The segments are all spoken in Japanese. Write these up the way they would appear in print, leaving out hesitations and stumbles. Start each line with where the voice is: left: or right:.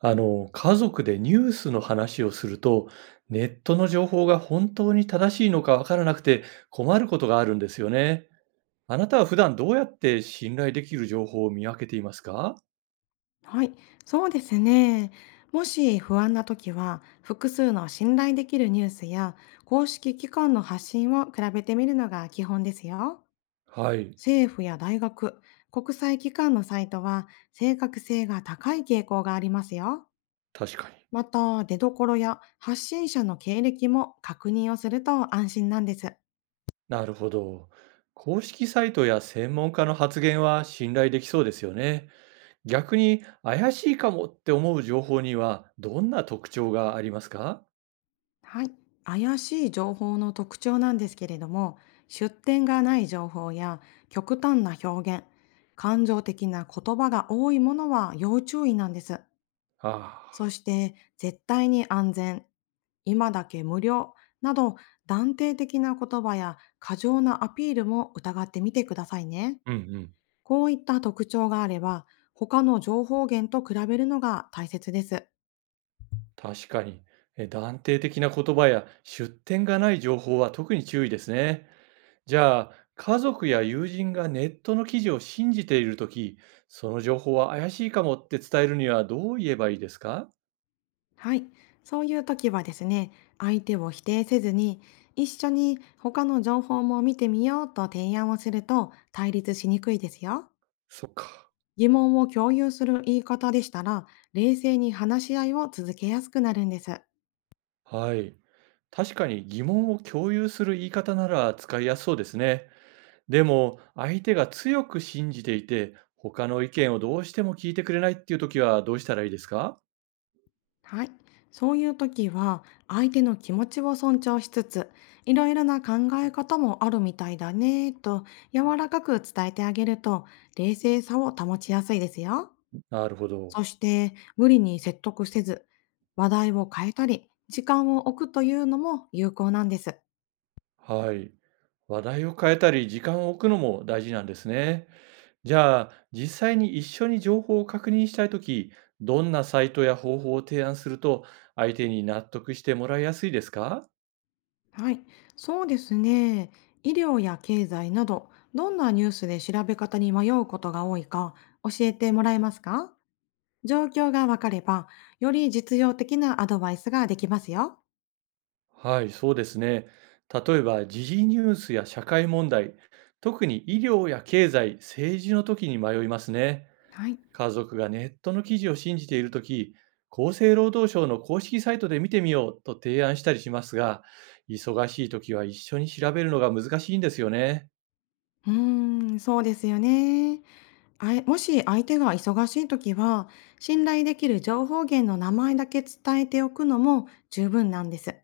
right: 家族でニュースの話をすると、ネットの情報が本当に正しいのかわからなくて困ることがあるんですよね。あなたは普段どうやって信頼できる情報を見分けていますか？
left: はい、そうですね。もし不安な時は、複数の信頼できるニュースや公式機関の発信を比べてみるのが基本ですよ。
right: はい。
left: 政府や大学、国際機関のサイトは正確性が高い傾向がありますよ。
right: 確かに。
left: また、出どころや発信者の経歴も確認をすると安心なんです。
right: なるほど。公式サイトや専門家の発言は信頼できそうですよね。逆に怪しいかもって思う情報にはどんな特徴がありますか？
left: はい。怪しい情報の特徴なんですけれども、出典がない情報や極端な表現、感情的な言葉が多いものは要注意なんです。
right: あ
left: そ
right: あ。
left: して、絶対に安全、今だけ無料など、断定的な言葉や過剰なアピールも疑ってみてくださいね。
right: うんうん。
left: こういった特徴があれば、他の情報源と比べるのが大切です。
right: 確かに。え、断定的な言葉や出典がない情報は特に注意ですね。じゃあ、家族や友人がネットの記事を信じているとき、その情報は怪しいかもって伝えるにはどう言えばいいですか？
left: はい、そういう時はですね、相手を否定せずに、一緒に他の情報も見てみようと提案をすると対立しにくいですよ。
right: そっか。
left: 疑問を共有する言い方でしたら、冷静に話し合いを続けやすくなるんです。
right: はい。確かに疑問を共有する言い方なら使いやすそうですね。でも、相手が強く信じていて、他の意見をどうしても聞いてくれないっていうときはどうしたらいいですか？
left: はい、そういう時は相手の気持ちを尊重しつつ、いろいろな考え方もあるみたいだねと柔らかく伝えてあげると、冷静さを保ちやすいですよ。
right: なるほ
left: そ
right: ど。
left: して、無理に説得せず、話題を変えたり、時間を置くというのも有効なんです。
right: はい。話題を変えたり、時間を置くのも大事なんですね。じゃあ、実際に一緒に情報を確認したいとき、どんなサイトや方法を提案すると、相手に納得してもらいやすいですか？
left: はい、そうですね。医療や経済など、どんなニュースで調べ方に迷うことが多いか教えてもらえますか？状況がわかれば、より実用的なアドバイスができますよ。
right: はい、そうですね。例えば、時事ニュースや社会問題、特に医療や経済、政治の時に迷いますね。
left: はい。
right: 家族がネットの記事を信じているとき、厚生労働省の公式サイトで見てみようと提案したりしますが、忙しいときは一緒に調べるのが難しいんですよね。
left: うーん、そうですよね。もし相手が忙しいときは、信頼できる情報源の名前だけ伝えておくのも十分なんです。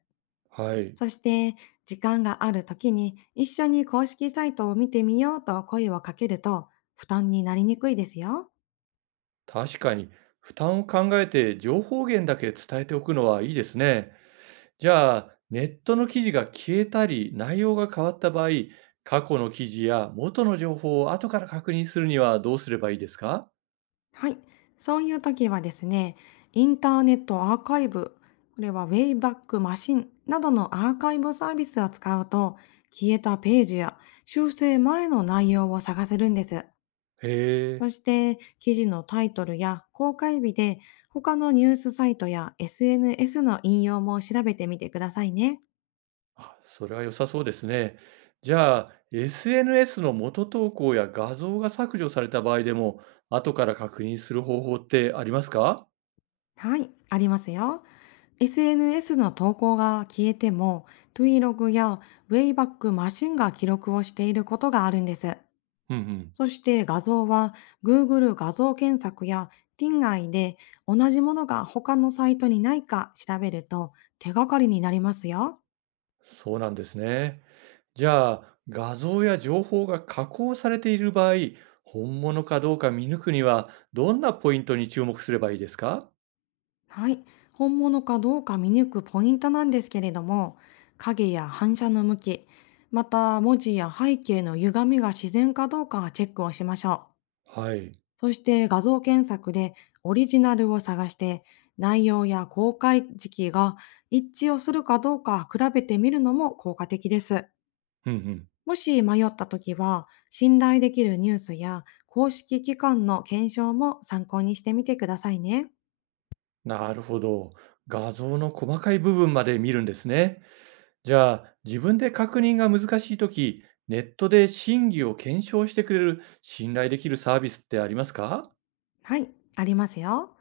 right: はい。
left: そして、時間がある時に一緒に公式サイトを見てみようと声をかけると、負担になりにくいですよ。
right: 確かに、負担を考えて情報源だけ伝えておくのはいいですね。じゃあ、ネットの記事が消えたり、内容が変わった場合、過去の記事や元の情報を後から確認するにはどうすればいいですか？
left: はい。そういう時はですね、インターネットアーカイブ、これはウェイバックマシンなどのアーカイブサービスを使うと、消えたページや修正前の内容を探せるんです。
right: へ
left: そ
right: え。
left: して、記事のタイトルや公開日で、他のニュースサイトや SNS の引用も調べてみてくださいね。
right: あ、それは良さそうですね。じゃあ、SNS の元投稿や画像が削除された場合でも、後から確認する方法ってありますか？
left: はい、ありますよ。SNS の投稿が消えても、Vlog や Wayback マシンが記録をしていることがあるんです。
right: うんうん。
left: そして画像は Google 画像検索や Tingai で、同じものが他のサイトにないか調べると手がかりになりますよ。
right: そうなんですね。じゃあ、画像や情報が加工されている場合、本物かどうか見抜くには、どんなポイントに注目すればいいですか？
left: はい、本物かどうか見抜くポイントなんですけれども、影や反射の向き、また文字や背景の歪みが自然かどうかチェックをしましょう。
right: はい。
left: そして画像検索でオリジナルを探して、内容や公開時期が一致をするかどうか比べてみるのも効果的です。
right: うんうん。
left: もし迷った時は、信頼できるニュースや公式機関の検証も参考にしてみてくださいね。
right: なるほど。画像の細かい部分まで見るんですね。じゃあ、自分で確認が難しいとき、ネットで真偽を検証してくれる信頼できるサービスってありますか？
left: はい、ありますよ。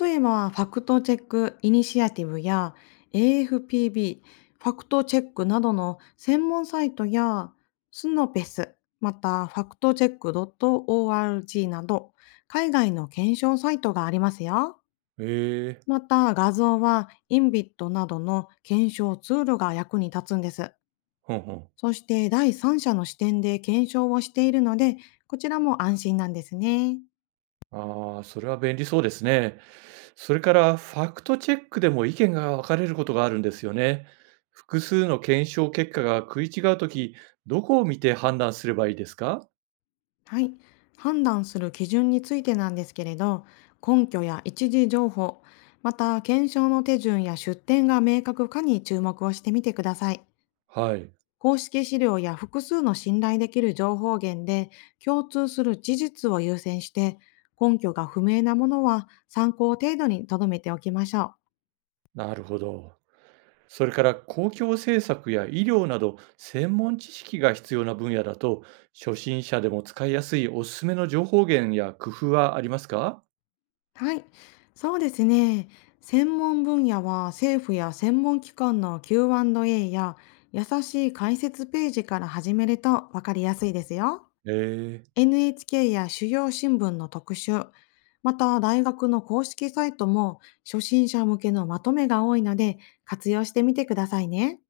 left: 例えば、ファクトチェックイニシアティブや AFPB、ファクトチェックなどの専門サイトや、スノペス、またファクトチェック .org など海外の検証サイトがありますよ。
right: へえ。
left: また画像はインビットなどの検証ツールが役に立つんです。
right: ほんほん。
left: そして第三者の視点で検証をしているので、こちらも安心なんですね。
right: ああ、それは便利そうですね。それから、ファクトチェックでも意見が分かれることがあるんですよね。複数の検証結果が食い違うとき、どこを見て判断すればいいですか？
left: はい、判断する基準についてなんですけれど、根拠や一時情報、また検証の手順や出典が明確かに注目をしてみてください。
right: はい。
left: 公式資料や複数の信頼できる情報源で共通する事実を優先して、根拠が不明なものは参考程度に留めておきましょう。
right: なるほど。それから公共政策や医療など専門知識が必要な分野だと初心者でも使いやすいおすすめの情報源や工夫はありますか？
left: はい、そうですね。専門分野は、政府や専門機関の Q&A や優しい解説ページから始めると分かりやすいですよ。
right: ええ。
left: NHK や主要新聞の特集、また大学の公式サイトも初心者向けのまとめが多いので、活用してみてくださいね。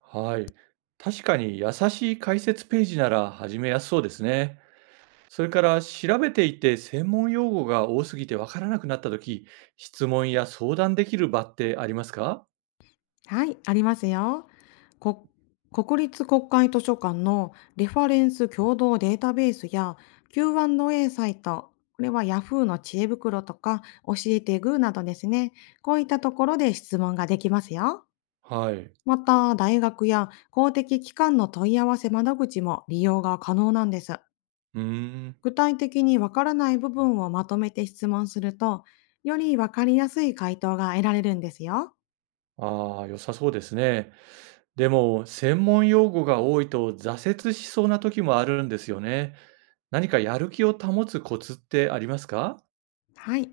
right: はい。確かに優しい解説ページなら始めやすそうですね。それから調べていて専門用語が多すぎてわからなくなったとき、質問や相談できる場ってありますか？
left: はい、ありますよ。こ国立国会図書館のレファレンス共同データベースや Q&A サイト、これは Yahoo の知恵袋とか教えてグーなどですね。こういったところで質問ができますよ。
right: はい。
left: また、大学や公的機関の問い合わせ窓口も利用が可能なんです。
right: うーん。
left: 具体的にわからない部分をまとめて質問すると、よりわかりやすい回答が得られるんですよ。
right: ああ、良さそうですね。でも、専門用語が多いと挫折しそうな時もあるんですよね。何かやる気を保つコツってありますか？
left: はい。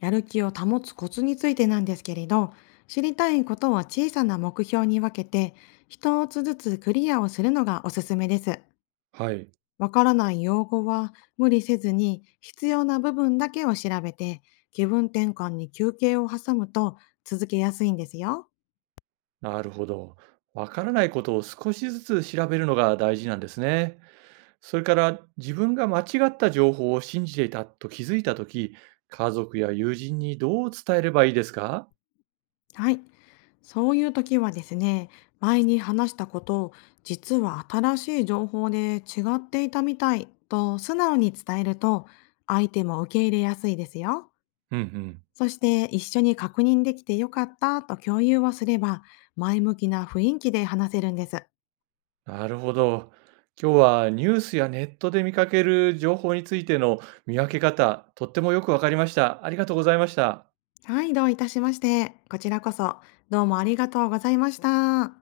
left: やる気を保つコツについてなんですけれど、知りたいことは小さな目標に分けて、一つずつクリアをするのがおすすめです。
right: はい。
left: わからない用語は無理せずに必要な部分だけを調べて、気分転換に休憩を挟むと続けやすいんですよ。
right: なるほど。わからないことを少しずつ調べるのが大事なんですね。それから自分が間違った情報を信じていたと気づいた時、家族や友人にどう伝えればいいですか？
left: はい。そういう時はですね、前に話したこと、実は新しい情報で違っていたみたいと素直に伝えると、相手も受け入れやすいですよ。
right: うんうん。
left: そして一緒に確認できてよかったと共有をすれば、前向きな雰囲気で話せるんです。
right: なるほど。今日はニュースやネットで見かける情報についての見分け方、とってもよくわかりました。ありがとうございました。
left: はい、どういたしまして。こちらこそ、どうもありがとうございました。